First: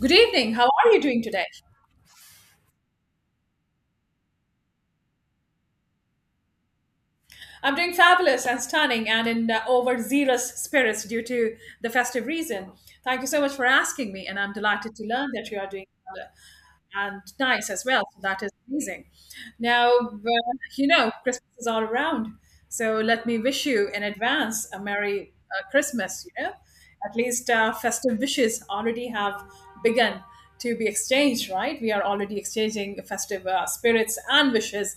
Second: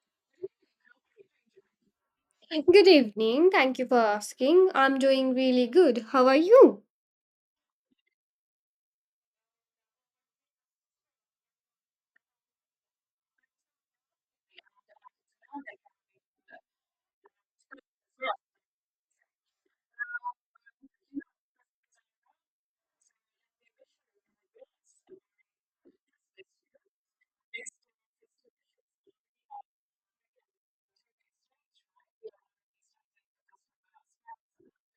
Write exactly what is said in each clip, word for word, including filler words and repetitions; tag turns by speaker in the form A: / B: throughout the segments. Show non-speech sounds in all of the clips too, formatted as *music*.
A: Good evening. How are you doing today?
B: Good evening. Thank you for asking. I'm doing really good. How are you?
A: I'm doing fabulous and stunning and in uh, overzealous spirits due to the festive reason. Thank you so much for asking me, and I'm delighted to learn that you are doing well. and nice as well. So that is amazing. Now, uh, you know, Christmas is all around. So let me wish you in advance a Merry uh, Christmas, you know. At least uh, festive wishes already have begun to be exchanged, right? We are already exchanging festive uh, spirits and wishes.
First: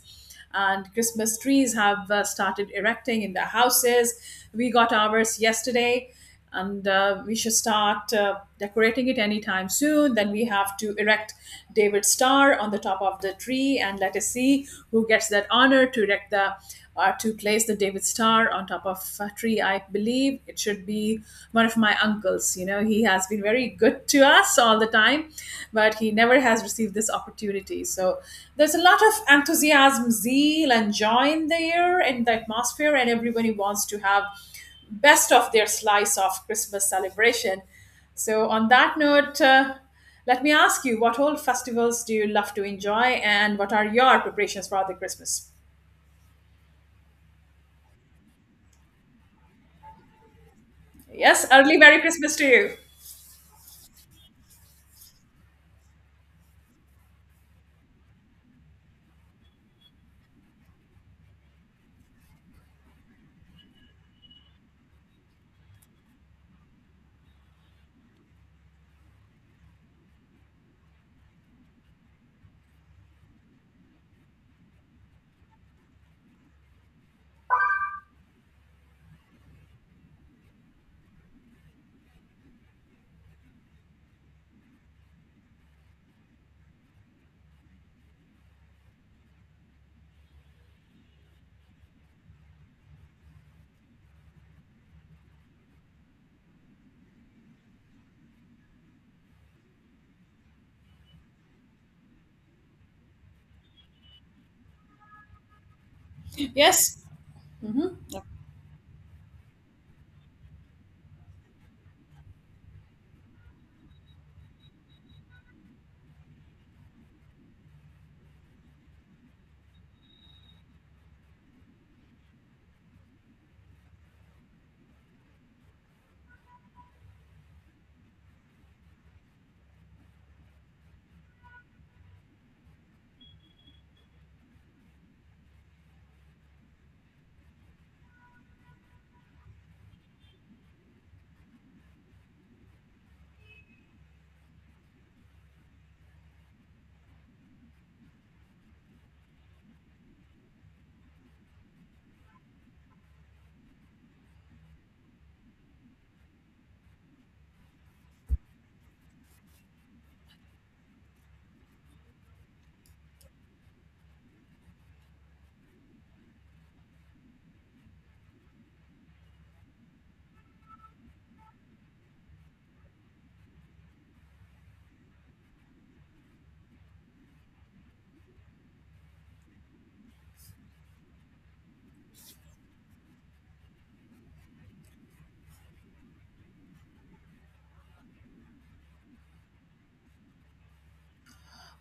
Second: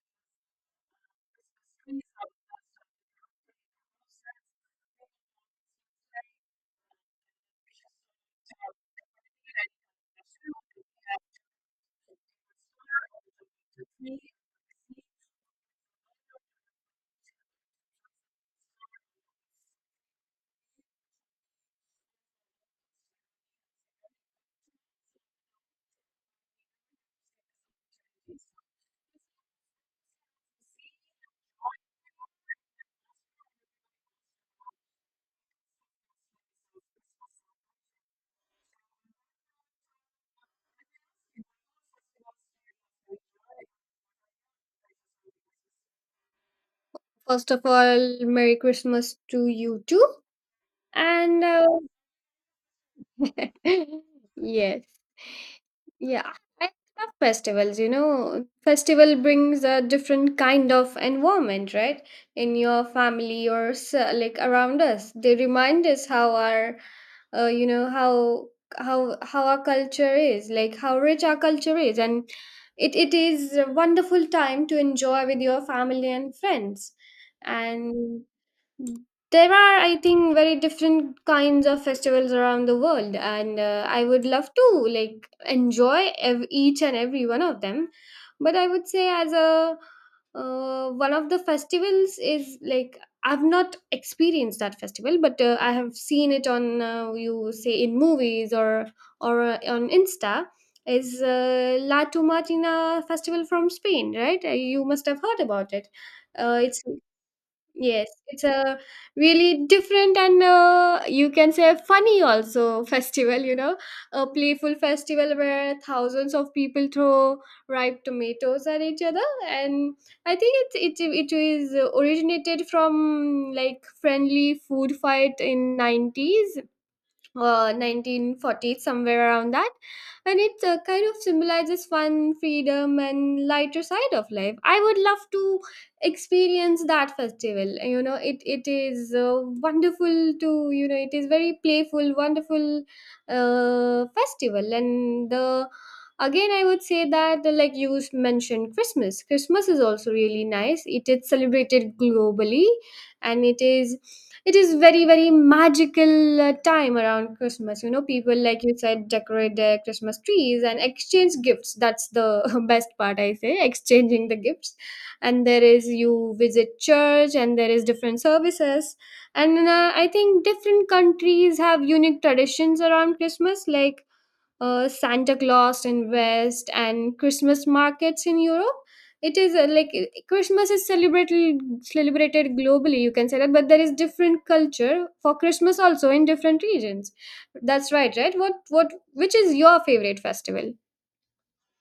A: And Christmas trees have uh, started erecting in the houses. We got ours yesterday and uh, we should start uh, decorating it anytime soon. Then we have to erect David's star on the top of the tree, and let us see who gets that honor to erect the or to place the David star on top of a tree. I believe it should be one of my uncles. You know, he has been very good to us all the time, but he never has received this opportunity. So there's a lot of enthusiasm, zeal, and joy in the air, in the atmosphere, and everybody wants to have best of their slice of Christmas celebration. So, on that note, uh, let me ask you what old festivals do you love to enjoy and what are your preparations for the Christmas?
B: First of all, Merry Christmas to you too. And
A: Yes,
B: uh,
A: early Merry Christmas to
B: *laughs* yes. Yeah, I love festivals. You know, festival brings a different kind of environment, right? In your family or s- like around us, they remind us how our, uh, you know, how how how our culture is, like how rich our culture is, and it it is a wonderful time to enjoy with your family and friends. And there are, I think, very different kinds of festivals around the world, and uh, I would love to like enjoy ev- each and every one of them. But I would say, as a uh, one of the festivals is like I've not experienced that festival, but uh, I have seen it on uh, you say in movies or or uh, on Insta. Is uh, La Tomatina festival from Spain, right? Uh, You must have heard about it.
A: you.
B: Uh, it's
A: Yes.
B: Yes, it's a really different and uh, you can say funny also *laughs* festival, you know, a playful festival where thousands of people throw ripe tomatoes at each other. And I think it, it, it is originated from like friendly food fight in nineties uh, nineteen forties, somewhere around that. And it uh, kind of symbolizes fun, freedom, and lighter side of life. I would love to experience that festival. You know, it, it is uh, wonderful to, you know, it is very playful, wonderful uh, festival. And the again I would say that uh, like you s- mentioned christmas christmas is also really nice. It is celebrated globally, and it is it is very very magical uh, time around Christmas. You know, people like you said decorate their Christmas trees and exchange gifts. That's the *laughs* best part I say, exchanging the gifts. And there is you visit church and there is different services. And uh, I think different countries have unique traditions around Christmas, like uh, Santa Claus in West and Christmas markets in Europe. It is uh, like uh, Christmas is celebrated celebrated globally. You can say that, but there is different culture for Christmas also in different regions. That's right, right? What what which is your favorite festival?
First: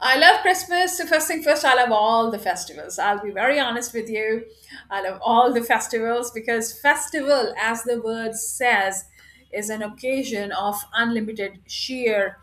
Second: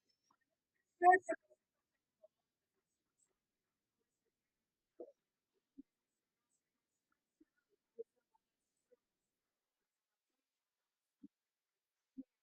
A: I love Christmas. So first thing first, I love all the festivals. I'll be very honest with you. I love all the festivals because festival, as the word says, is an occasion of unlimited sheer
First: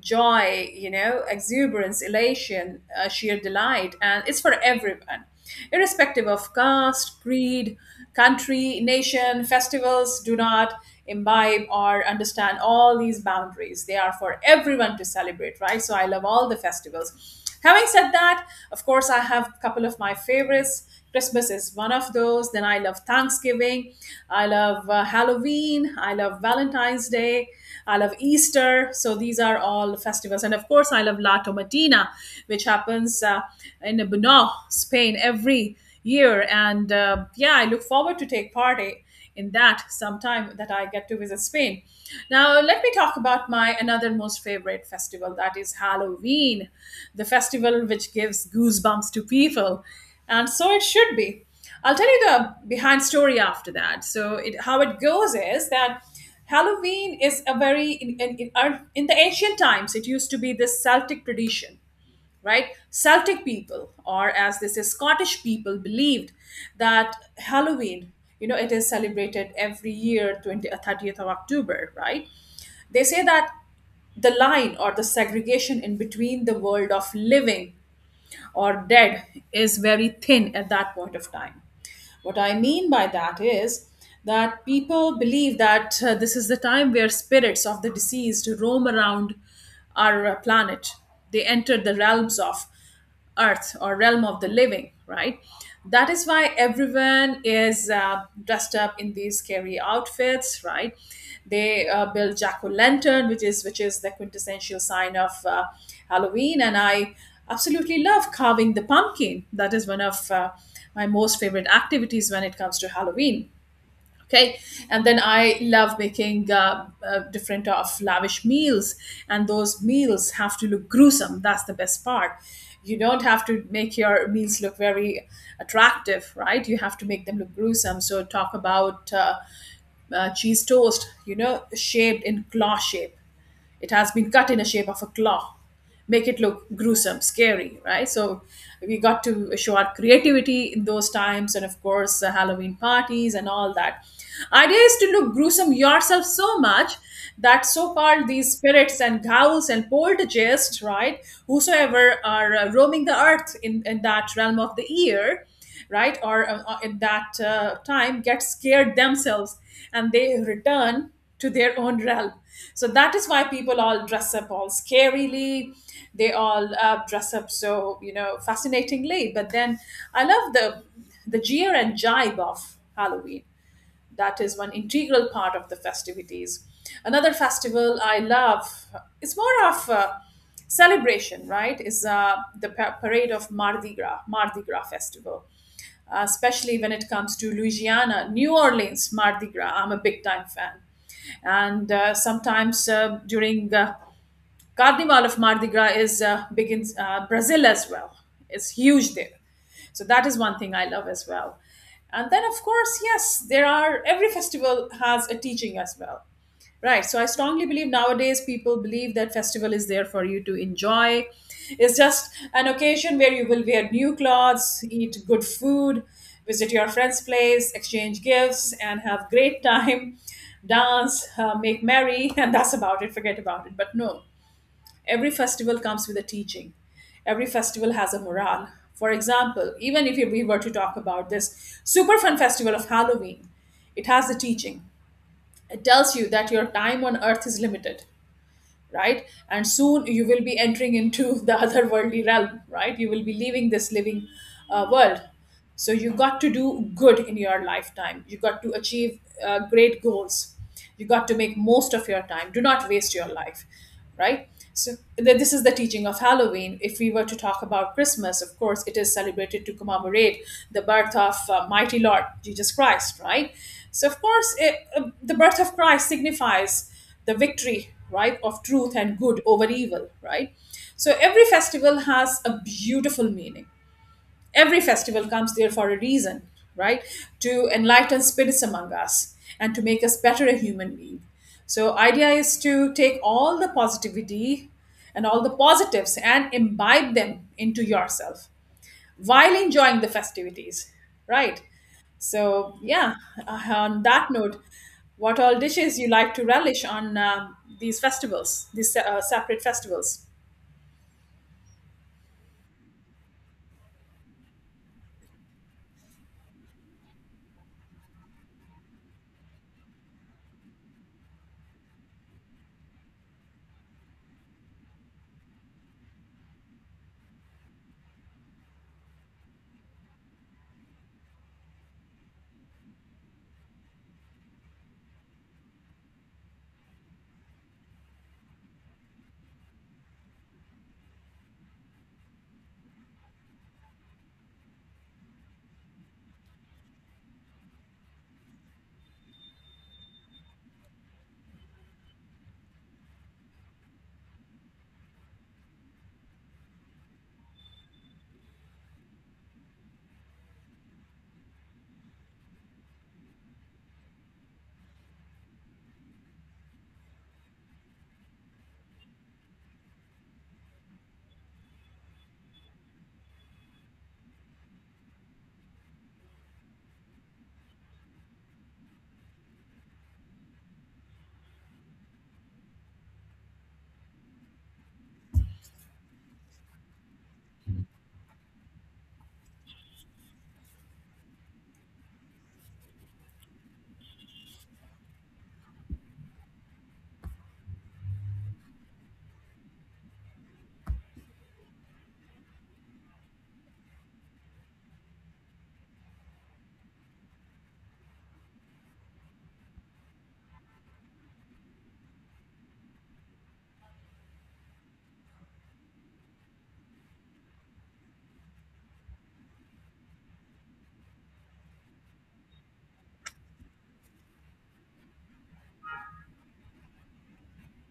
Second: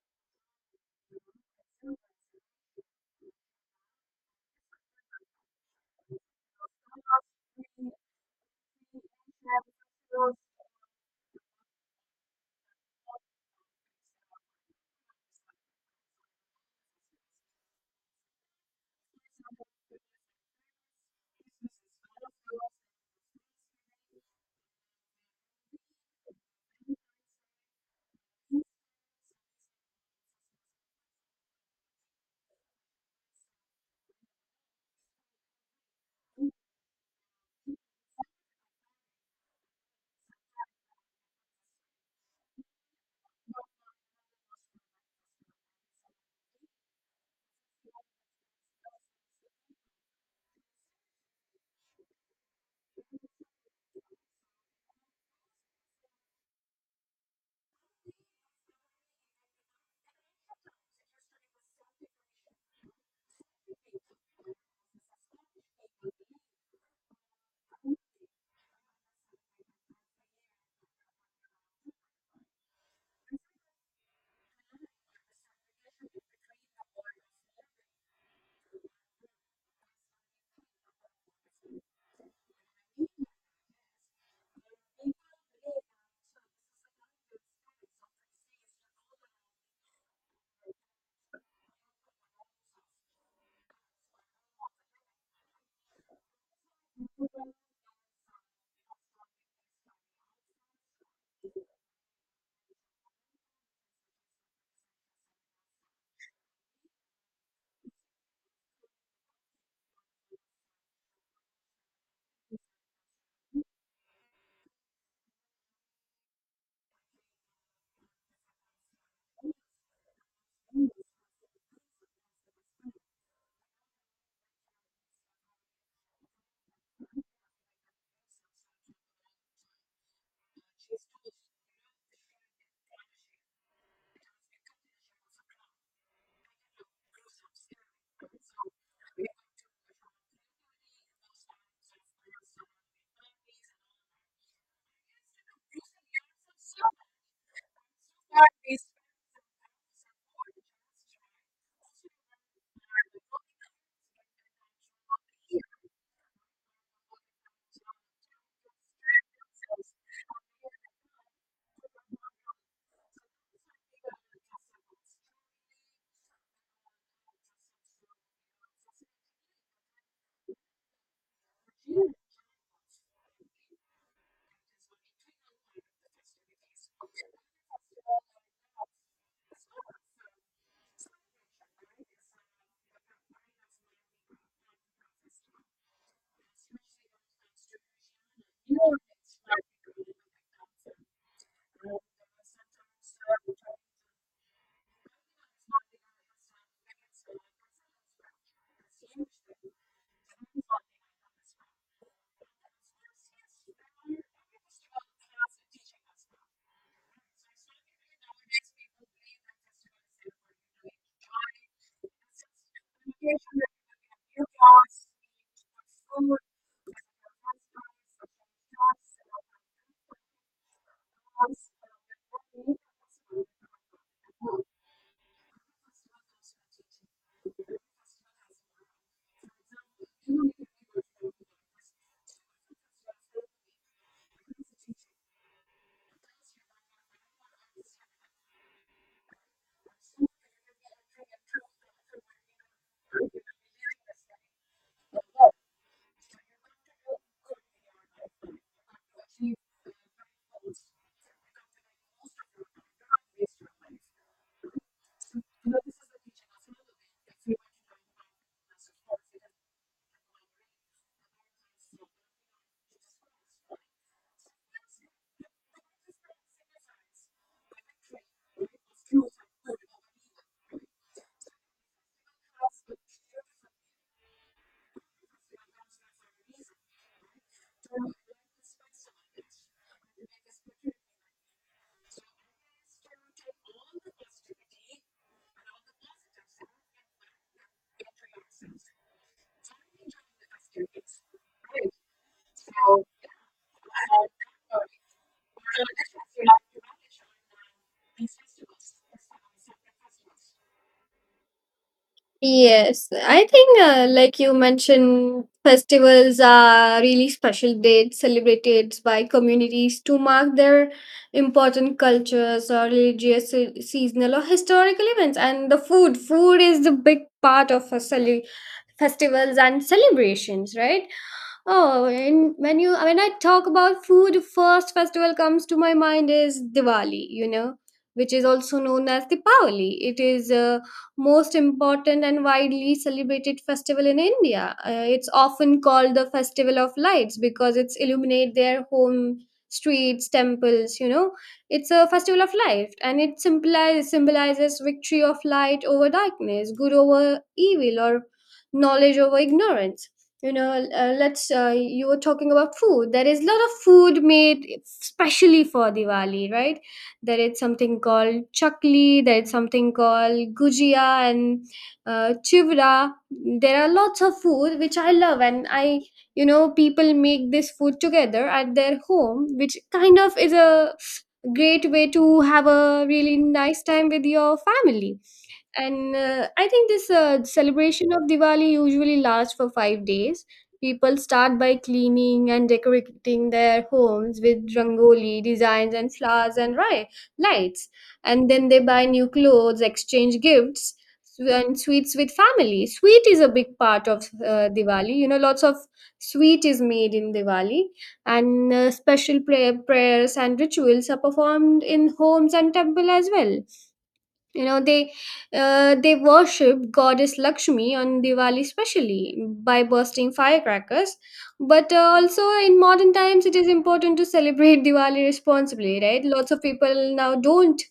A: joy, you know, exuberance, elation, uh, sheer delight, and it's for everyone, irrespective of caste, creed, country, nation. Festivals do not imbibe or understand all these boundaries. They are for everyone to celebrate, right? So I love all the festivals. Having said that, of course, I have a couple of my favorites. Christmas is one of those. Then I love Thanksgiving. I love uh, Halloween. I love Valentine's Day. I love Easter. So these are all festivals. And of course, I love La Tomatina, which happens uh, in Bunau, Spain, every year. And uh, yeah, I look forward to take part i- in that sometime that I get to visit Spain. Now, let me talk about my another most favorite festival that is Halloween, the festival which gives goosebumps to people. And so it should be. I'll tell you the behind story after that. So, it, how it goes is that Halloween is a very in, in, in, our- in the ancient times. It used to be this Celtic tradition, right? Celtic people, or as they say, Scottish people, believed that Halloween, you know, it is celebrated every year, twenty, uh, thirtieth of October, right? They say that the line or the segregation in between the world of living or dead is very thin at that point of time. What I mean by that is that people believe that uh, this is the time where spirits of the deceased roam around our uh, planet. They enter the realms of earth or realm of the living, right? That is why everyone is uh, dressed up in these scary outfits, right? They uh, build jack o' lantern, which is which is the quintessential sign of uh, Halloween, and I absolutely love carving the pumpkin. That is one of uh, my most favorite activities when it comes to Halloween. Okay, and then I love making uh, uh, different of lavish meals, and those meals have to look gruesome. That's the best part. You don't have to make your meals look very attractive, right? You have to make them look gruesome. So talk about. Uh, uh, cheese toast, you know, shaped in claw shape. It has been cut in a shape of a claw. Make it look gruesome, scary, right? So we got to show our creativity in those times, and of course, the Halloween parties and all that. Idea is to look gruesome yourself so much that so-called these spirits and ghouls and poltergeists, right? Whosoever are uh, roaming the earth in, in that realm of the ear, right, or uh, uh, in that uh, time, get scared themselves and they return to their own realm. So that is why people all dress up all scarily. They all uh, dress up so, you know fascinatingly, but then I love the the jeer and jibe of Halloween. That is one integral part of the festivities. Another festival I love, it's more of a celebration, right, is uh, the pa- parade of mardi gras mardi gras festival. uh, especially when it comes to Louisiana, New Orleans, Mardi Gras. I'm a big time fan. And uh, sometimes uh, during uh, Carnival of Mardi Gras is uh, begins uh, Brazil as well. It's huge there, so that is one thing I love as well. And then of course, yes, there are every festival has a teaching as well. Right. So I strongly believe nowadays people believe that festival is there for you to enjoy. It's just an occasion where you will wear new clothes, eat good food, visit your friend's place, exchange gifts, and have great *laughs* time, dance, uh, make merry, and that's about it. Forget about it. But no, Every festival comes with a teaching. Every festival has a morale. For example, even if we were to talk about this super fun festival of Halloween, it has a teaching. It tells you that your time on earth is limited, right? And soon you will be entering into the *laughs* otherworldly realm, right? You will be leaving this living uh, world. So you got to do good in your lifetime. You got to achieve uh, great goals. You got to make most of your time. Do not waste your life, right? So th- this is the teaching of Halloween. If we were to talk about Christmas, of course, it is celebrated to commemorate the birth of uh, mighty Lord Jesus Christ, right? So of course, it, uh, the birth of Christ signifies the victory, right, of truth and good over evil, right? So every festival has a beautiful meaning. Every festival comes there for a reason, right? To enlighten spirits among us and to make us better a human being. So idea is to take all the positivity and all the positives and imbibe them into yourself while enjoying the festivities, right? So yeah, uh, on that note, what all dishes you like to relish on um, these festivals, these uh, separate festivals?
B: Yes, I think uh, like you mentioned, festivals are really special dates celebrated by communities to mark their important cultures or religious, se- seasonal or historical events. And the food, food is the big part of a cele- festivals and celebrations, right? Oh, and when you when I talk about food, first festival comes to my mind is Diwali. You know, which is also known as Diwali. It is. Uh, most important and widely celebrated festival in India. Uh, it's often called the Festival of Lights because it's illuminate their home streets, temples, you know. It's a festival of light, and it symbolizes symbolizes victory of light over darkness, good over evil, or knowledge over ignorance. You know, uh, let's uh, you were talking about food. There is a lot of food made specially for Diwali, right? There is something called chakli. There is something called gujia and uh, chivra. There are lots of food which I love, and I you know people make this food together at their home, which kind of is a great way to have a really nice time with your family. And uh, I think this uh, celebration of Diwali usually lasts for five days. People start by cleaning and decorating their homes with rangoli designs and flowers and ri- lights, and then they buy new clothes, exchange gifts, sw- and sweets with family. Sweet is a big part of uh, Diwali. You know, lots of sweet is made in Diwali. And uh, special prayer, prayers and rituals are performed in homes and temple as well. You know, they uh, they worship goddess Lakshmi on Diwali, especially by bursting firecrackers. But uh, also in modern times, it is important to celebrate *laughs* Diwali responsibly, right? Lots of people now don't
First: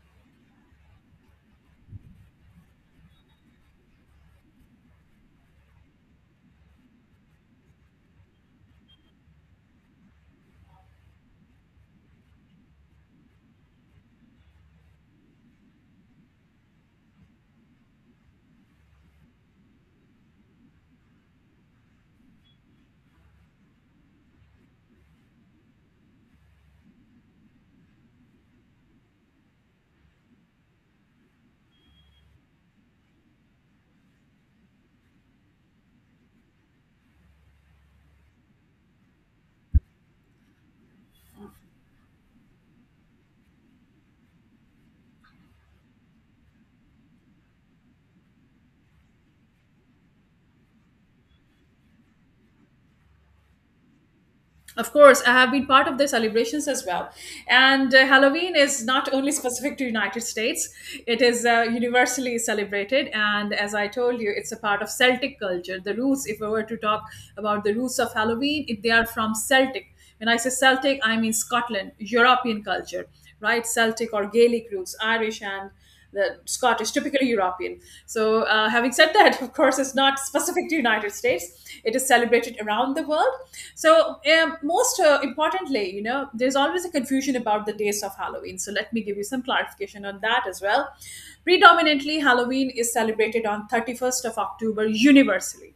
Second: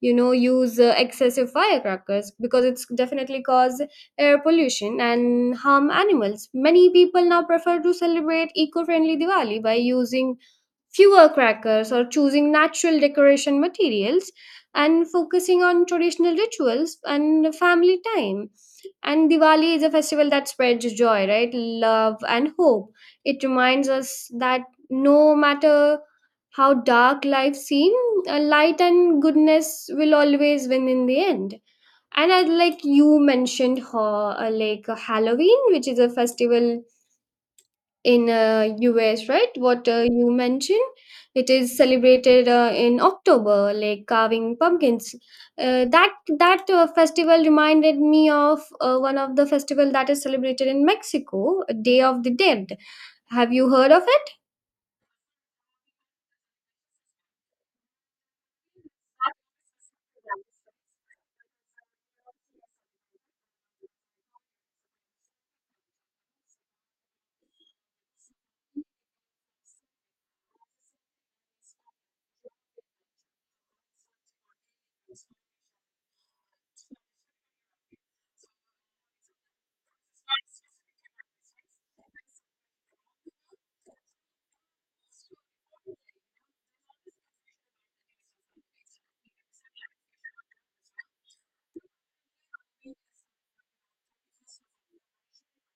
B: you know use uh, excessive firecrackers because it's definitely cause air pollution and harm animals. Many people now prefer to celebrate eco-friendly Diwali by using fewer crackers or choosing natural decoration materials and focusing on traditional rituals and family time. And Diwali is a festival that spreads joy, right? Love and hope. It reminds us that no matter how dark life seems, light and goodness will always win in the end. And I like you mentioned, ho- uh, like uh, Halloween, which is a festival in uh, U S, right? What uh, you mentioned, it is celebrated uh, in October, like carving pumpkins. Uh, that that uh, festival reminded me of uh, one of the festival that is celebrated in Mexico, Day of the Dead. Have you heard of it?
A: Of course, I have been part of the celebrations as well. And uh, Halloween is not only specific to United States; it is uh, universally celebrated. And as I told you, it's a part of Celtic culture. The roots, if I were to talk about the roots of Halloween, if they are from Celtic. When I say Celtic, I mean Scotland, European culture, right? Celtic or Gaelic roots, Irish and the Scottish, typically European. So, uh, having said that, of course, it's not specific to United States. It is celebrated around the world. So, um, most uh, importantly, you know, there's always a confusion about the dates of Halloween. So, let me give you some clarification on that as well. Predominantly, Halloween is celebrated on thirty-first of October universally,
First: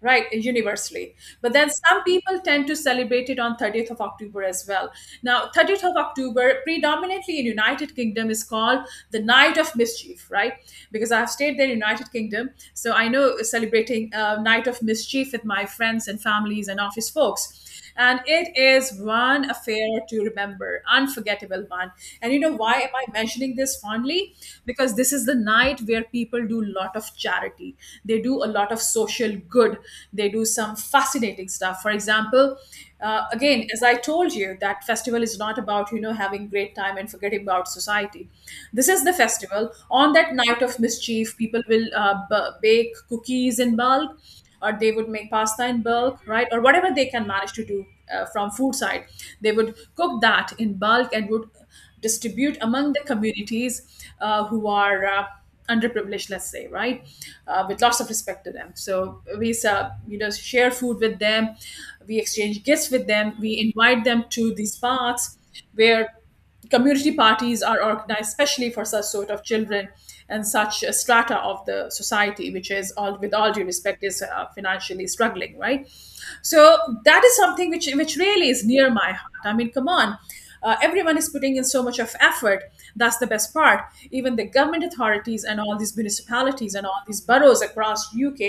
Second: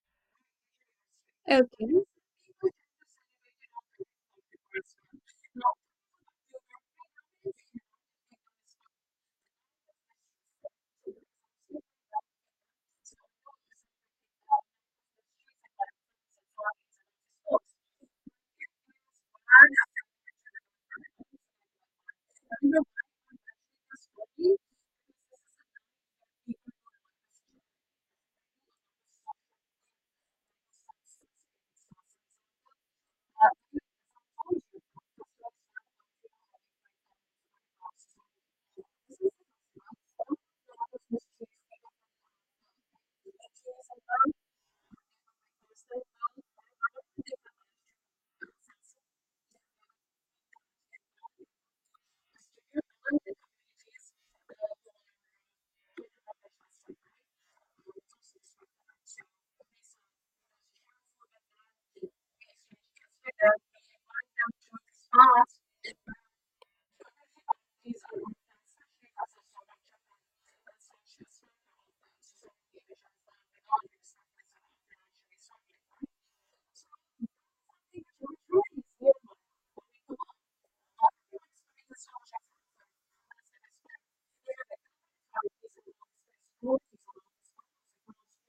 A: right, universally. But then some
B: Okay.
A: people tend to celebrate it on thirtieth of October as well. Now, thirtieth of October predominantly in United Kingdom is called the night of mischief, right? Because I've stayed there in United Kingdom, so I know celebrating uh, night of mischief with my friends and families and office folks, and it is one affair to remember, unforgettable one. And you know why am I mentioning this fondly? Because this is the night where people do a lot of charity. They do a lot of social good. They do some fascinating stuff. For example, uh, again, as I told you, that festival is not about, you know having great time and forgetting about society. This is the festival. On that night of mischief, people will uh, b- bake cookies in bulk, or they would make pasta in bulk, right, or whatever they can manage to do uh, from food side. They would cook that in bulk and would distribute among the communities uh, who are uh, underprivileged, let's say, right, uh, with lots of respect to them. So we uh, you know share food with them. We exchange gifts with them. We invite them to these paths where community parties are organized, especially for such sort of children and such a strata of the society, which is all, with all due respect, is uh, financially struggling, right? So that is something which which really is near my heart. I mean, come on, uh, everyone is putting in so much of effort. That's the best part. Even the government authorities and all these municipalities and all these boroughs across UK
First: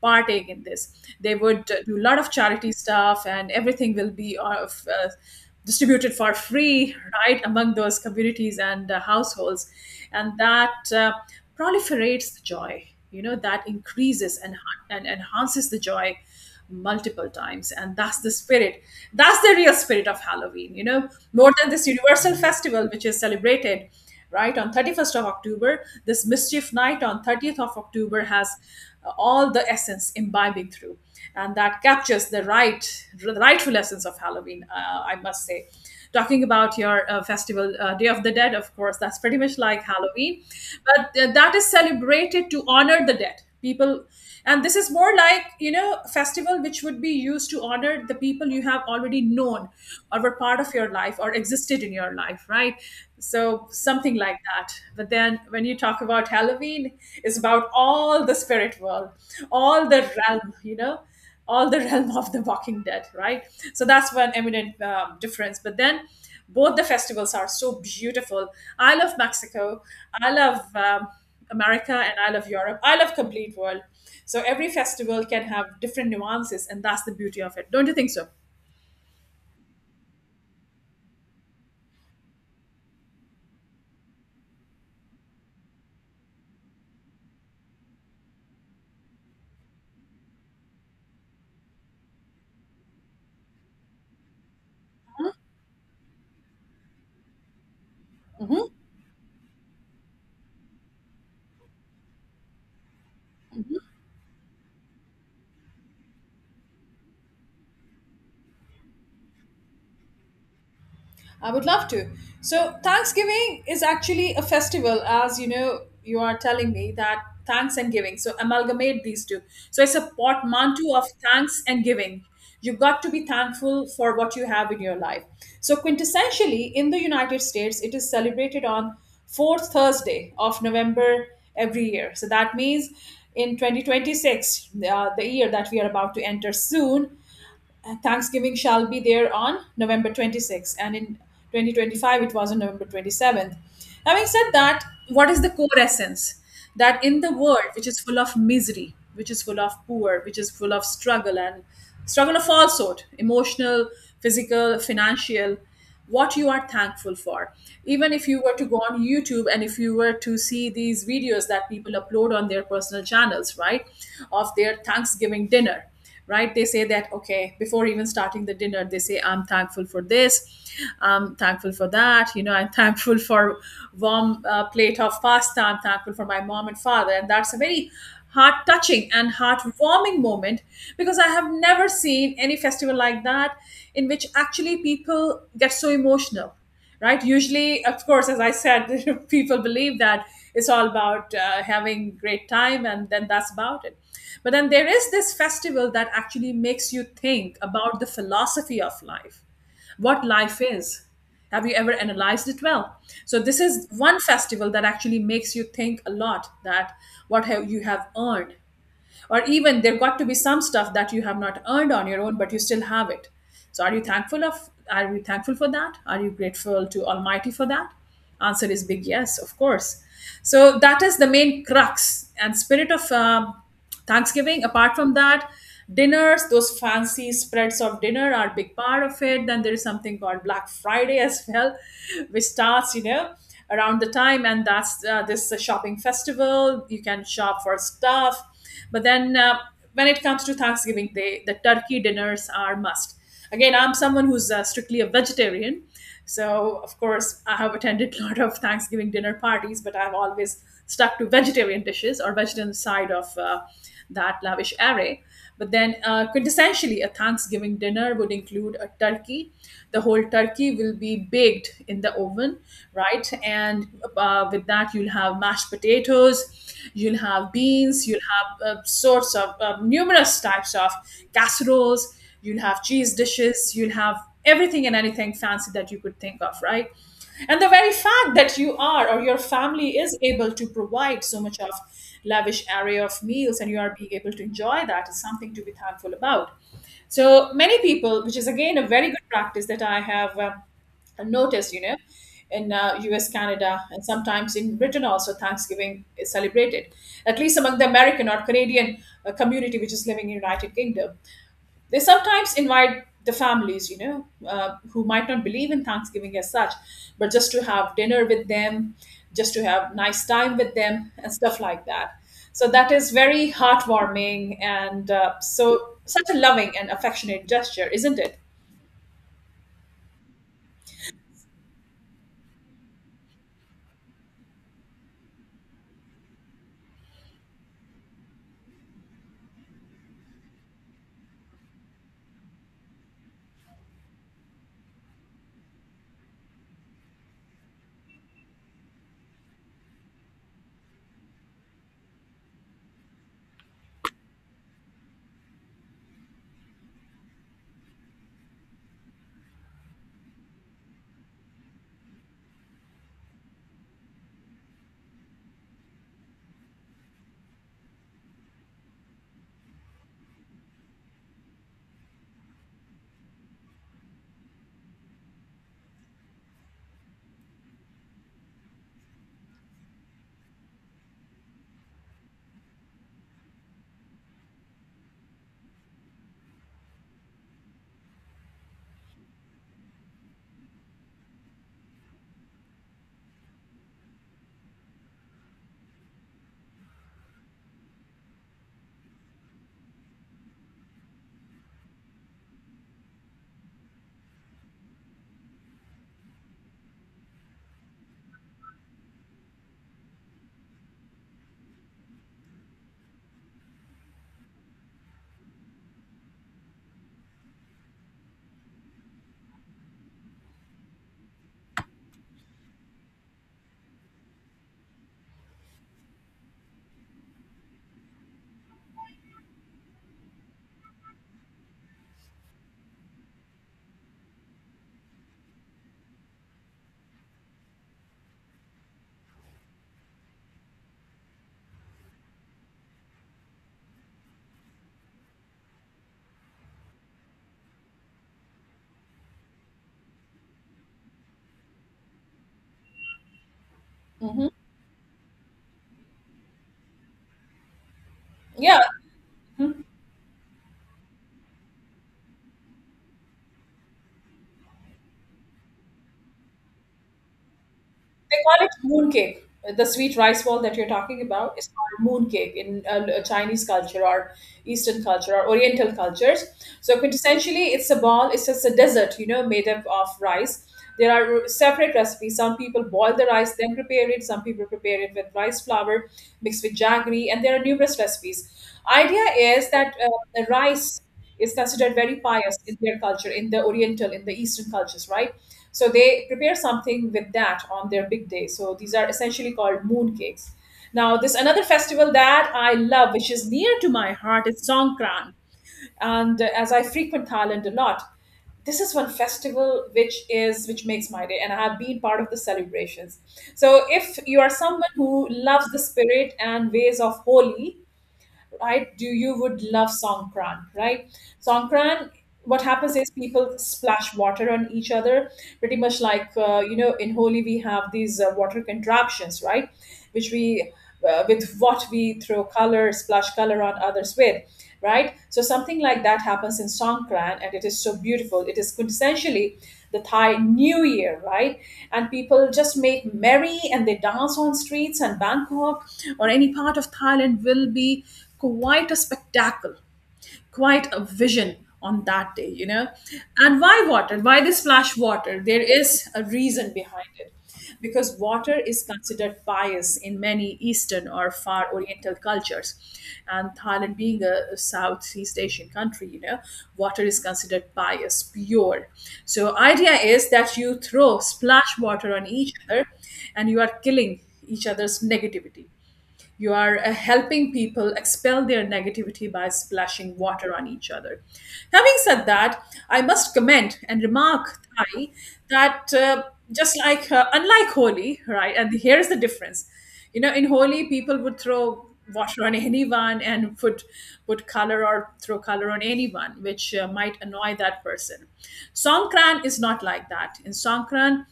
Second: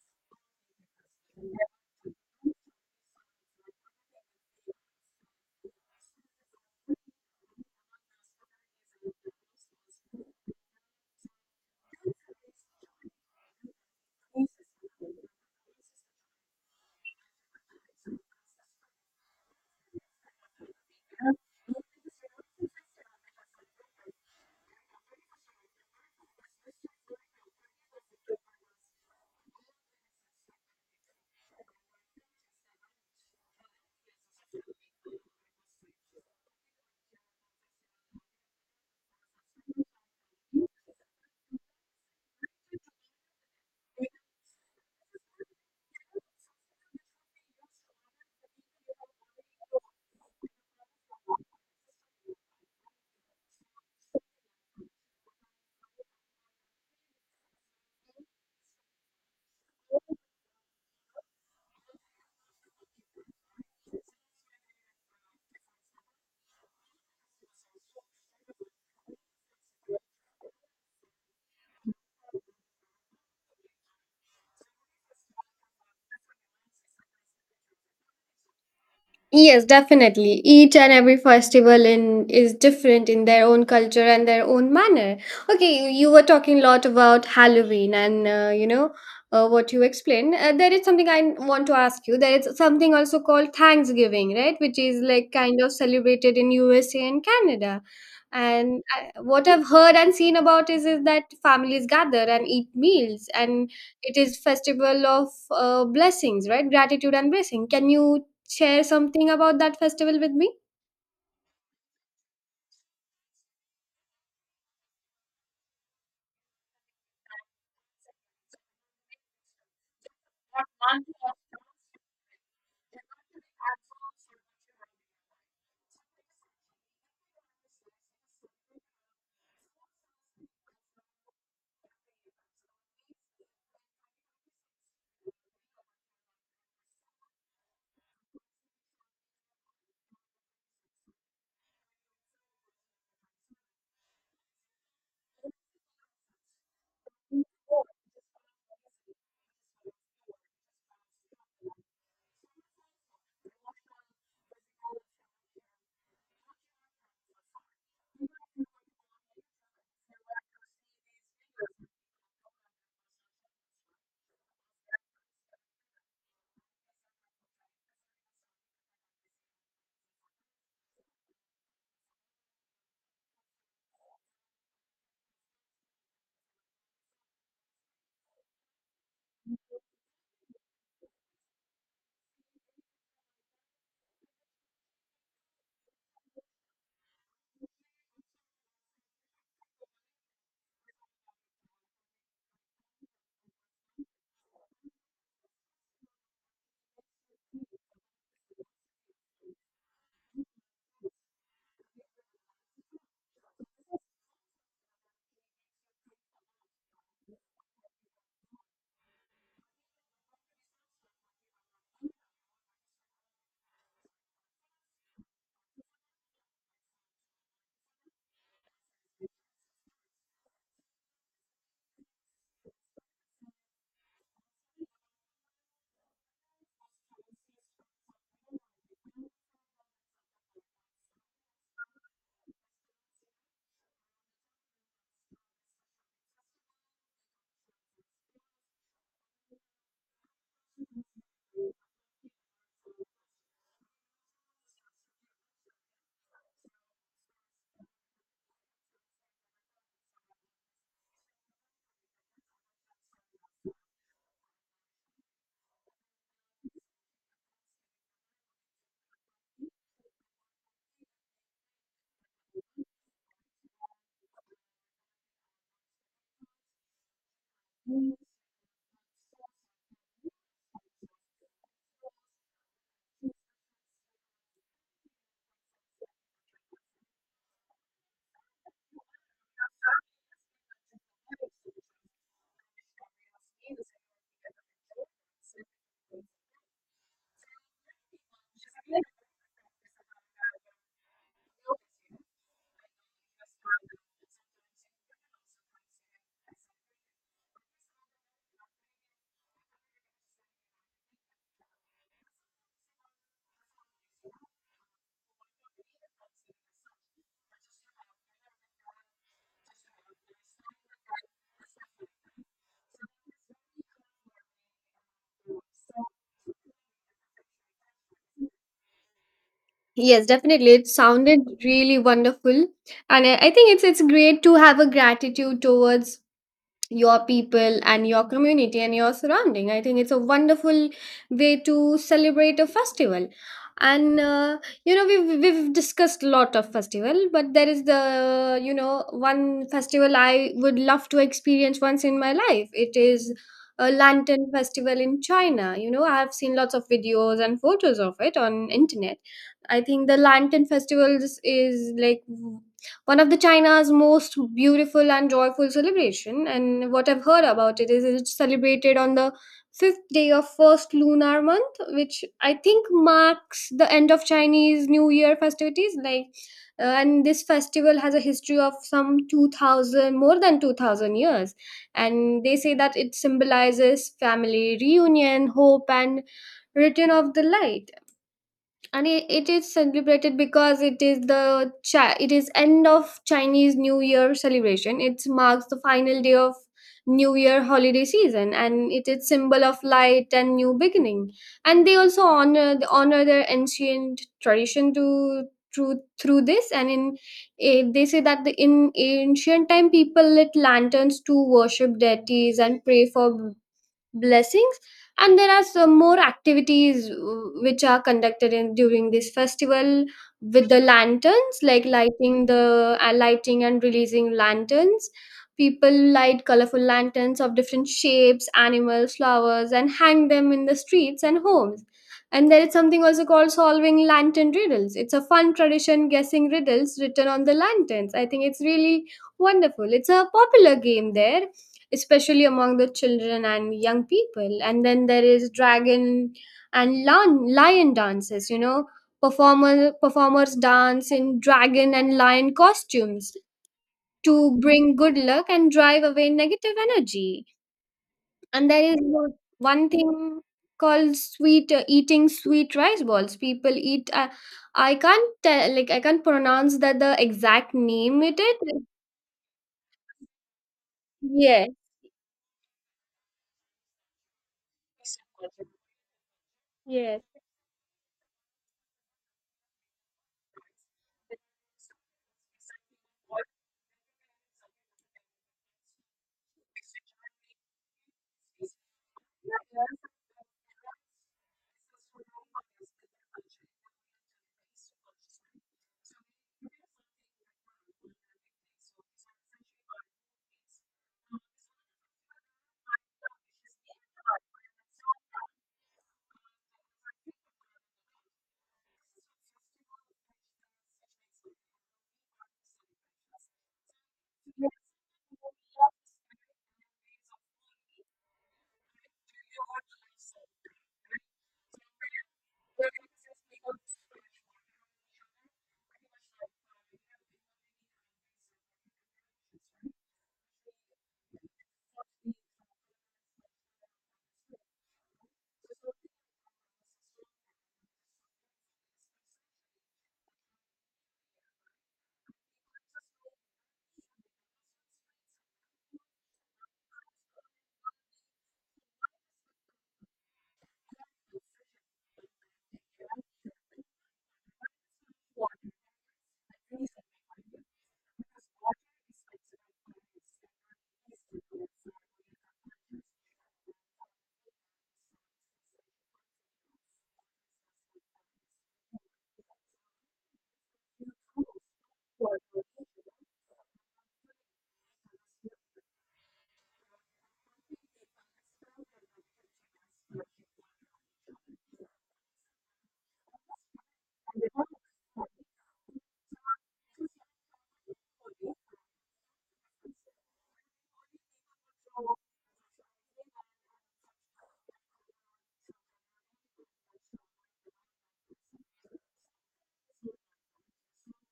A: partake In this, they would uh, do a lot of charity stuff, and everything will be of uh, distributed for free, right, among those communities and uh, households. And that uh, proliferates the joy, you know, that increases and, and enhances the joy multiple times, and that's the spirit. That's the real spirit of Halloween, you know. More than this universal festival which is celebrated right on thirty-first of October, this mischief night on thirtieth of October has uh, all the essence imbibing through, and that captures the right the rightful essence of Halloween, uh, I must say. Talking about your uh, festival, uh, Day of the Dead, of course, that's pretty much like Halloween, but uh, that is celebrated to honor the dead people. And this is more like, you know, a festival which would be used to honor the people you have already known, or were part of your life, or existed in your life, right? So something like that. But then when you talk about Halloween, it's about all the spirit world, all the realm, you know, all the *laughs* realm of the Walking Dead, right? So that's one eminent um, difference. But then both the festivals are so beautiful. I love Mexico. I love um, America, and I love Europe. I love complete world. So every festival can have different nuances, and that's the beauty of it. Don't you think so?
B: Yes, definitely. Each and every festival in is different in their own culture and their own manner. Okay, you you were talking a lot about Halloween and uh, you know uh, what you explained. Uh, there is something I want to ask you. There is something also called Thanksgiving, right? Which is like kind of celebrated in U S A and Canada.
A: Mhm.
B: And uh, what I've heard and seen about is is that families gather and eat meals, and it is festival of uh, blessings, right? Gratitude and blessing. Can you share something about that festival with me?
A: I would love to. So, Thanksgiving is actually a festival, as you know, you are telling me that thanks and giving. So, amalgamate these two. So, it's a portmanteau of thanks and giving. You've got to be thankful for what you have in your life. So, quintessentially, in the United States, it is celebrated on fourth Thursday of November every year. So, that means in twenty twenty-six, uh, the year that we are about to enter soon, uh, Thanksgiving shall be there on November twenty-sixth, and in twenty twenty-five it was on November twenty-seventh. Having said that, what is the core essence? That in the world which is full of misery, which is full of poor, which is full of struggle and struggle of all sort, emotional, physical, financial, what you are thankful for. Even if you were to go on YouTube, and if you were to see these videos that people upload on their personal channels, right, of their Thanksgiving dinner, right, they say that, okay, before even starting the dinner, they say, I'm thankful for this, I'm thankful for that, you know, I'm *laughs* thankful for warm uh, plate of pasta, I'm thankful for my mom and father. And that's a very heart touching and heartwarming moment, because I have never seen any festival like that in which actually people get so emotional, right? Usually, of course, as I said, *laughs* people believe that it's all about uh, having great time, and then that's about it. But then there is this festival that actually makes you think about the philosophy of life, what life is. Have you ever analyzed it well? So this is one festival that actually makes you think a lot, that what have you have earned, or even there got to be some stuff that you have not earned on your own, but you still have it. So are you thankful of? Are you thankful for that? Are you grateful to Almighty for that? Answer is big yes, of course. So that is the main crux and spirit of um, Thanksgiving. Apart from that, dinners, those fancy spreads of dinner are a big part of it. Then there is something called Black Friday as well, *laughs* which starts, you know, around the time, and that's uh, this uh, shopping festival, you can shop for stuff. But then uh, when it comes to Thanksgiving day, the turkey dinners are must. Again, I'm someone who's uh, strictly a vegetarian. So, of course, I have attended a lot of Thanksgiving dinner parties, but I've always stuck to vegetarian dishes or vegetarian side of uh, that lavish array. But then, uh, quintessentially, a Thanksgiving dinner would include a turkey. The whole turkey will be baked in the oven, right? And uh, with that, you'll have mashed potatoes, you'll have beans, you'll have uh, sorts of uh, numerous types of casseroles, you'll have cheese dishes, you'll have everything and anything fancy that you could think of, right? And the very fact that you are or your family is able to provide so much of lavish array of meals, and you are being able to enjoy that, is something to be thankful about. So many people, which is again a very good practice that I have um, noticed, you know, in uh, U S, Canada, and sometimes in Britain also, Thanksgiving is celebrated, at least among the American or Canadian uh, community which is living in United Kingdom. They sometimes invite the families, you know, uh, who might not believe in Thanksgiving as such, but just to have dinner with them, just to have nice time with them, and stuff like that. So that is very heartwarming, and uh, so such a loving and affectionate gesture, isn't it?
B: Yes, definitely. It sounded really wonderful. And I I think it's it's great to have a gratitude towards your people and your community and your surrounding. I think it's a wonderful way to celebrate a festival. And uh, you know we've, we've discussed a lot of festival, but there is the you know one festival I would love to experience once in my life. It is a lantern festival in China. you know I have seen lots of videos and photos of it on internet. I think the lantern festivals is like one of the China's most beautiful and joyful celebration. And what I've heard about it is it's celebrated on the fifth day of first lunar month, which I think marks the end of Chinese New Year festivities. Like, uh, and this festival has a history of some two thousand, more than two thousand years, and they say that it symbolizes family reunion, hope, and return of the light. And it, it is celebrated because it is the Chi- it is end of Chinese New Year celebration. It marks the final day of new year holiday season, and it is symbol of light and new beginning. And they also honor honor their ancient tradition to through through this. And in eh, they say that the, in ancient time people lit lanterns to worship deities and pray for blessings. And there are some more activities uh, which are conducted in during this festival, with the lanterns, like lighting the uh, lighting and releasing lanterns. People light colorful lanterns of different shapes, animals, flowers, and hang them in the streets and homes. And there is something also called solving lantern riddles. It's a fun tradition guessing riddles written on the lanterns. I think it's really wonderful. It's a popular game there, especially among the children and young people. And then there is dragon and lion, lion dances, you know, performer, performers dance in dragon and lion costumes
A: Hmm.
B: to bring good luck and drive away negative energy. And
A: Yeah. Mm-hmm.
B: there is one one thing called sweet, uh, eating sweet rice balls. People eat uh, I can't tell, like I can't pronounce that the exact name
A: They
B: it
A: call it
B: is.
A: moon cake. The sweet rice ball that you're talking about
B: Yeah,
A: is called moon cake in uh, Chinese culture, or Eastern culture, or Oriental cultures. So
B: yeah.
A: quintessentially, it's a ball. It's just a dessert, you know, made up of rice. There are separate recipes. Some people boil the rice, then prepare it. Some people prepare it with rice flour mixed with jaggery, and there are numerous recipes. Idea is that uh, the rice is considered very pious in their culture, in the Oriental, in the Eastern cultures, right? So they prepare something with that on their big day. So these are essentially called moon cakes. Now, this another festival that I love, which is near to my heart, is Songkran. And uh, as I frequent Thailand a lot, this is one festival which is which makes my day, and I have been part of the celebrations. So if you are someone who loves the spirit and ways of holy right? Do You would love Songkran, right? Songkran, what happens is people splash water on each other, pretty much like uh, you know, in Holi, we have these uh, water contraptions, right? Which we uh, With what we throw color, splash color on others with, right? So something like that happens in Songkran, and it is so beautiful. It is quintessentially the Thai New Year, right? And people just make merry, and they dance on streets, and Bangkok or any part of Thailand will be quite a spectacle, quite a vision on that day, you know. And why water? Why they splash water? There is a reason behind it. Because water is considered pious in many Eastern or far Oriental cultures. And Thailand, being a a Southeast Asian country, you know, water is considered pious, pure. So, idea is that you throw splash water on each other, and you are killing each other's negativity, you are uh, helping people expel their negativity by splashing water on each other. Having said that, I must comment and remark, Thai, that uh, just like, uh, unlike Holi, right, and here's the difference. You know, in Holi, people would throw water on anyone and put put color or throw color on anyone, which uh, might annoy that person. Songkran is not like that. In Songkran,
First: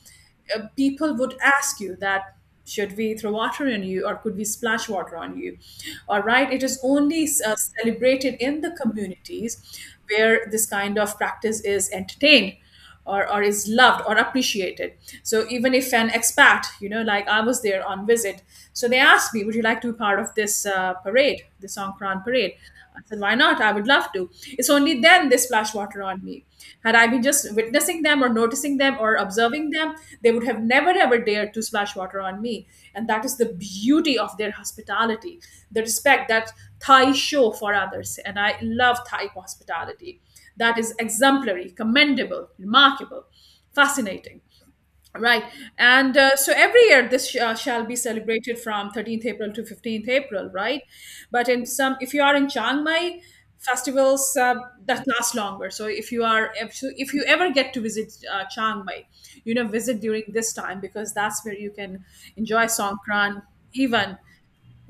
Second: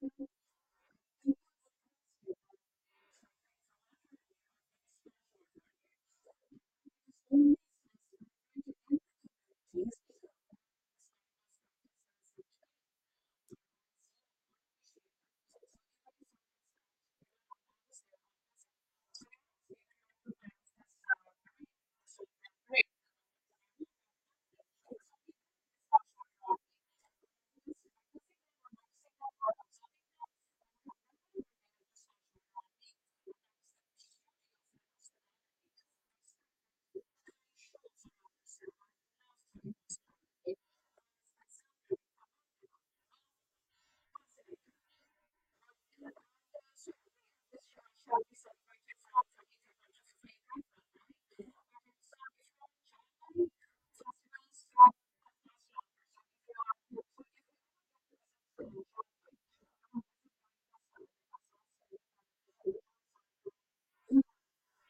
A: uh, people would ask you that should we throw water on you, or could we splash water on you. All right, it is only uh, celebrated in the communities where this kind of practice is entertained, or, or is loved or appreciated. So even if an expat, you know, like I was there on visit, so they asked me, would you like to be part of this uh, parade, the Songkran parade? I said, why not? I would love to. It's only then they splash water on me. Had I been just witnessing them, or noticing them, or observing them, they would have never ever dared to splash water on me. And that is the beauty of their hospitality, the respect that Thai show for others. And I love Thai hospitality. That is exemplary, commendable, remarkable, fascinating. Right. And uh, so every year this sh- uh, shall be celebrated from thirteenth April to fifteenth April, right? But in some, if you are in Chiang Mai, festivals uh, that last longer. So if you are, if, so if you ever get to visit uh, Chiang Mai, you know, visit during this time, because that's where you can enjoy Songkran even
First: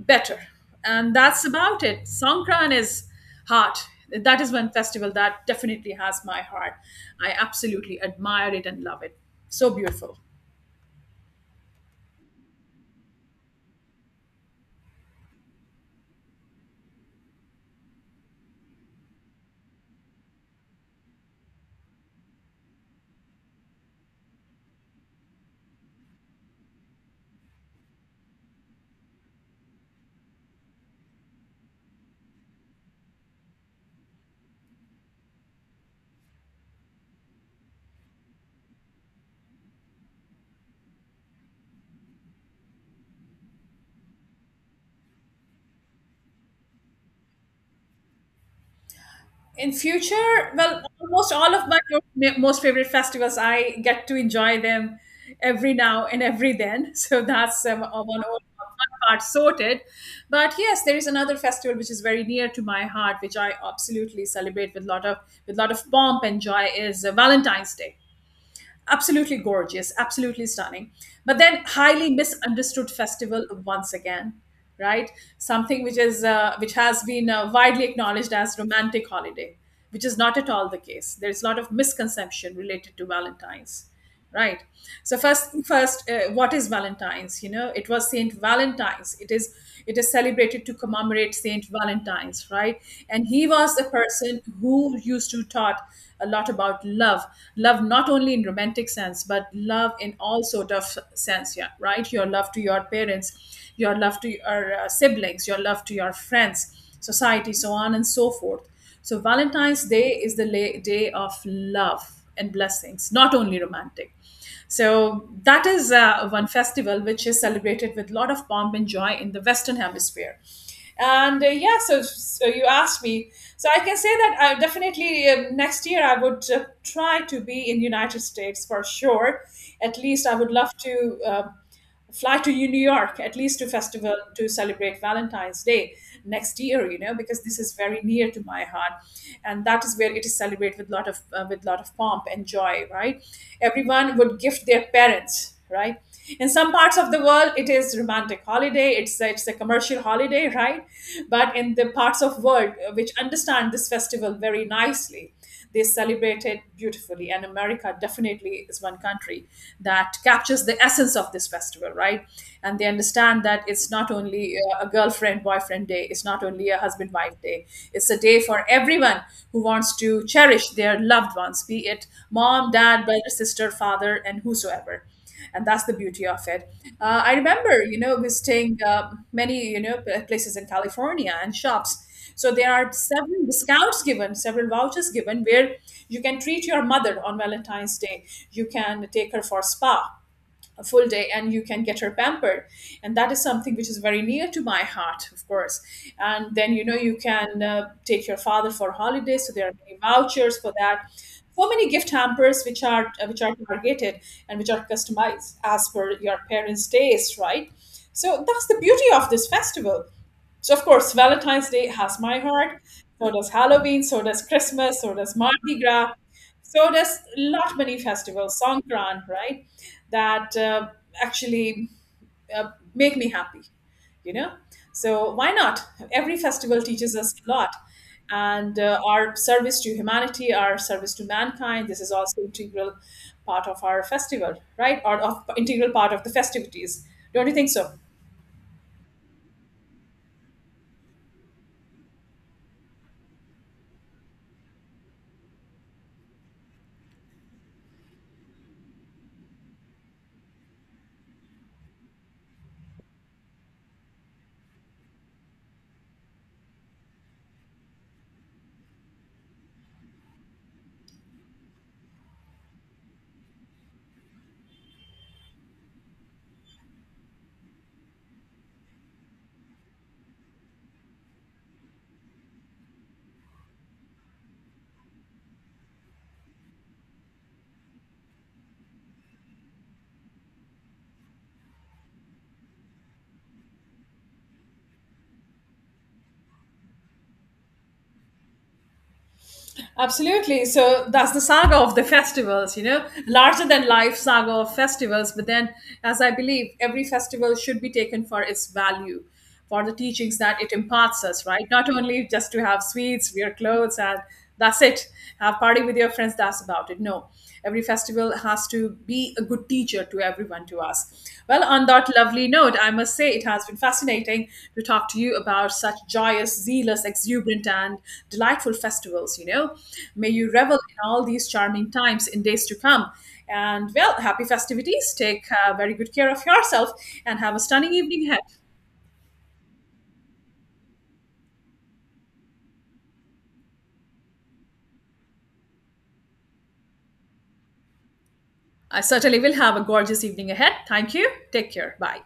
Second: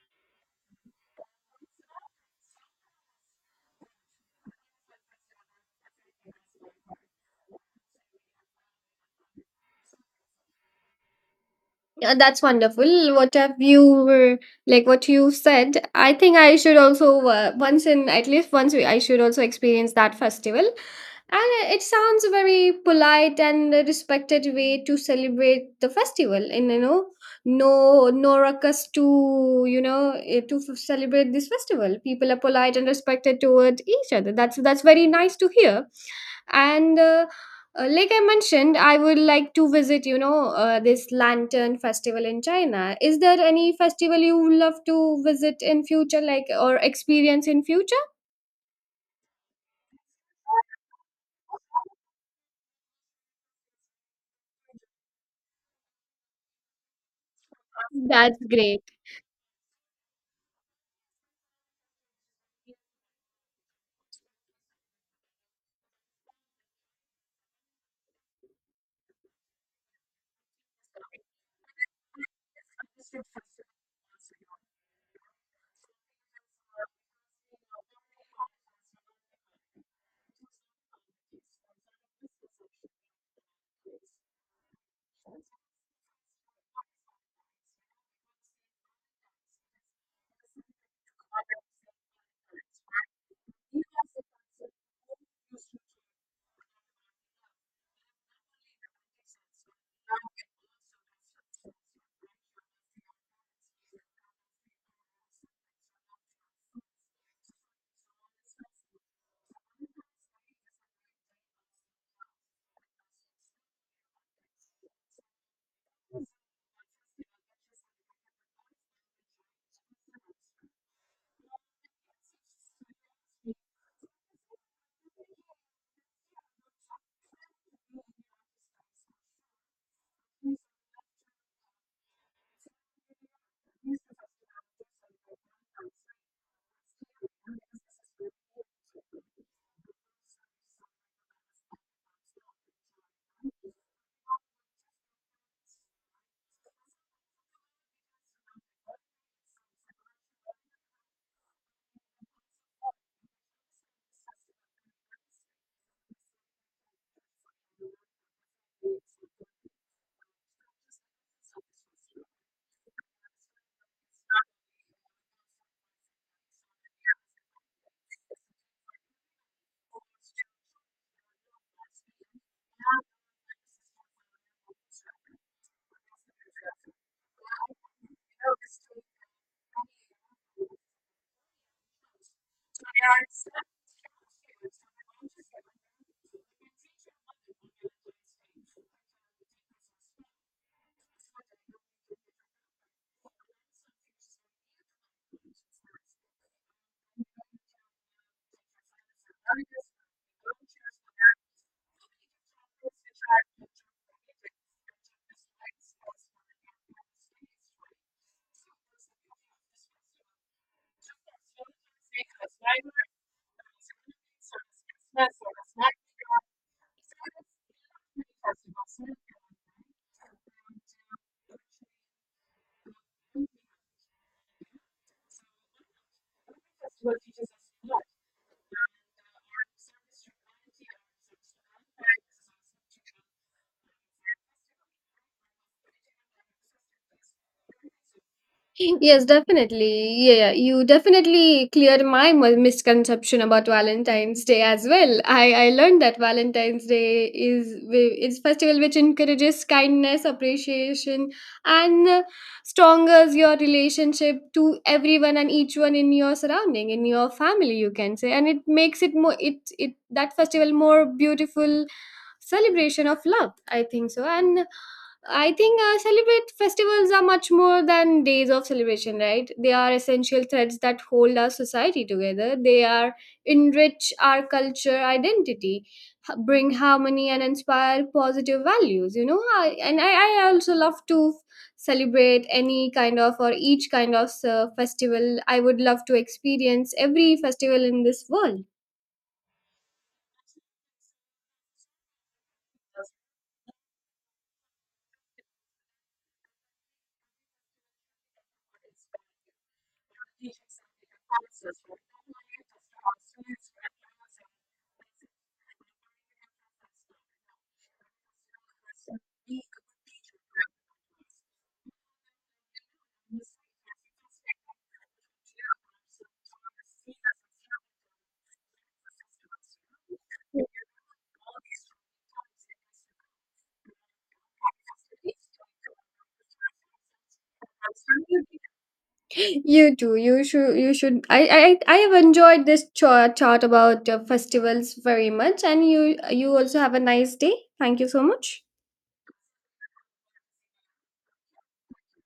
A: better. And that's about it. Songkran is heart. That is one festival that definitely has my heart. I absolutely admire it and love it. So beautiful.
B: Yeah, that's wonderful. What have you were like? What you said. I think I should also uh, once in at least once I should also experience that festival. And it sounds a very polite and a respected way to celebrate the festival. And you know, no no ruckus to you know eh, to f- celebrate this festival. People are polite and respected toward each other. That's that's very nice to hear. And uh, uh, like I mentioned, I would like to visit you know uh, this lantern festival in China. Is there any festival you would love to visit in future, like or experience in future?
A: In future, well, almost all of my mo- most favorite festivals, I get to enjoy them every now and every then. *laughs* So that's um, uh, one,
B: That's great.
A: one part sorted. But yes, there is another festival which is very near to my heart, which I absolutely celebrate with lot of with lot of pomp and joy. Is uh, Valentine's Day. Absolutely gorgeous, absolutely stunning. But then highly misunderstood festival once again, right? Something which is uh, which has been uh, widely acknowledged as romantic holiday, which is not at all the case. There is a lot of misconception related to Valentine's, right? So first, first, uh, what is Valentine's? You know, it was Saint Valentine's. It is it is celebrated to commemorate Saint Valentine's, right? And he was a person who used to taught a lot about love, love not only in romantic sense, but love in all sort of sense, yeah, right? Your love to your parents, your love to your uh, siblings, your love to your friends, society, so on and so forth. So, Valentine's Day is the la- day of love and blessings, not only romantic. So, that is uh, one festival which is celebrated with a lot of pomp and joy in the Western Hemisphere. And uh, yeah, so, so you asked me. So I can say that I definitely uh, next year I would uh, try to be in United States for sure. At least I would love to. Uh, fly to New York, at least to festival to celebrate Valentine's Day next year, you know, because this is very near to my heart, and that is where it is celebrated with lot of uh, with lot of pomp and joy, right? Everyone would gift their parents, right? In some parts of the world, it is romantic holiday. It's a, it's a commercial holiday, right? But in the parts of world uh, which understand this festival very nicely, they celebrate it beautifully. And America definitely is one country that captures the essence of this festival, right? And they understand that it's not only uh, a girlfriend boyfriend day, it's not only a husband wife day, it's a day for everyone who wants to cherish their loved ones, be it mom, dad, brother, sister, father, and whosoever, and that's the beauty of it. Uh, I remember, you know, visiting uh, many, you know, pl- places in California and shops. So there are several discounts given, several vouchers given, where you can treat your mother on Valentine's Day. You can take her for spa a full day and you can get her pampered, and that is something which is very near to my heart, of course. And then, you know, you can uh, take your father for holidays, so there are many vouchers for that, so many gift hampers which are uh, which are targeted and which are customized as per your parents taste, right? So that's the beauty of this festival. So of course Valentine's Day has my heart, so does Halloween, so does Christmas, so does Mardi Gras. So there's lot many festivals, Songkran, right? That uh, actually uh, make me happy, you know. So why not? Every festival teaches us a lot, and uh, our service to humanity, our service to mankind. This is also integral part of our festival, right? Or of integral part of the festivities. Don't you think so?
B: Yes, definitely. Yeah, yeah, you definitely cleared my mu- misconception about Valentine's Day as well. I I learned that Valentine's Day is wi- is festival which encourages kindness, appreciation, and uh, strongers your relationship to everyone and each one in your surrounding, in your family, you can say, and it makes it more it it that festival more beautiful celebration of love. I think so, and I think uh, celebrate festivals are much more than days of celebration, right? They are essential threads that hold our society together. They are enrich our culture identity, h- bring harmony, and inspire positive values. You know, I, and I, I also love to celebrate any kind of or each kind of uh, festival. I would love to experience every festival in this world.
A: Absolutely. So that's the saga of the festivals, you know, larger than life saga of festivals. But then, as I believe, every festival should be taken for its value, for the teachings that it imparts us, right? Not only just to have sweets, wear clothes, and that's it. Have party with your friends, that's about it. No, every festival has to be a good teacher to everyone to us. Well, on that lovely note, I must say it has been fascinating to talk to you about such joyous, zealous, exuberant, and delightful festivals. You know, may you revel in all these charming times in days to come. And well, happy festivities. Take uh, very good care of yourself and have a stunning evening ahead.
B: You too. You should. You should. I. I. I have enjoyed this cha- chat about uh, festivals very much, and you. You also have a nice day. Thank you so much.
A: I certainly will have a gorgeous evening ahead. Thank you. Take care. Bye.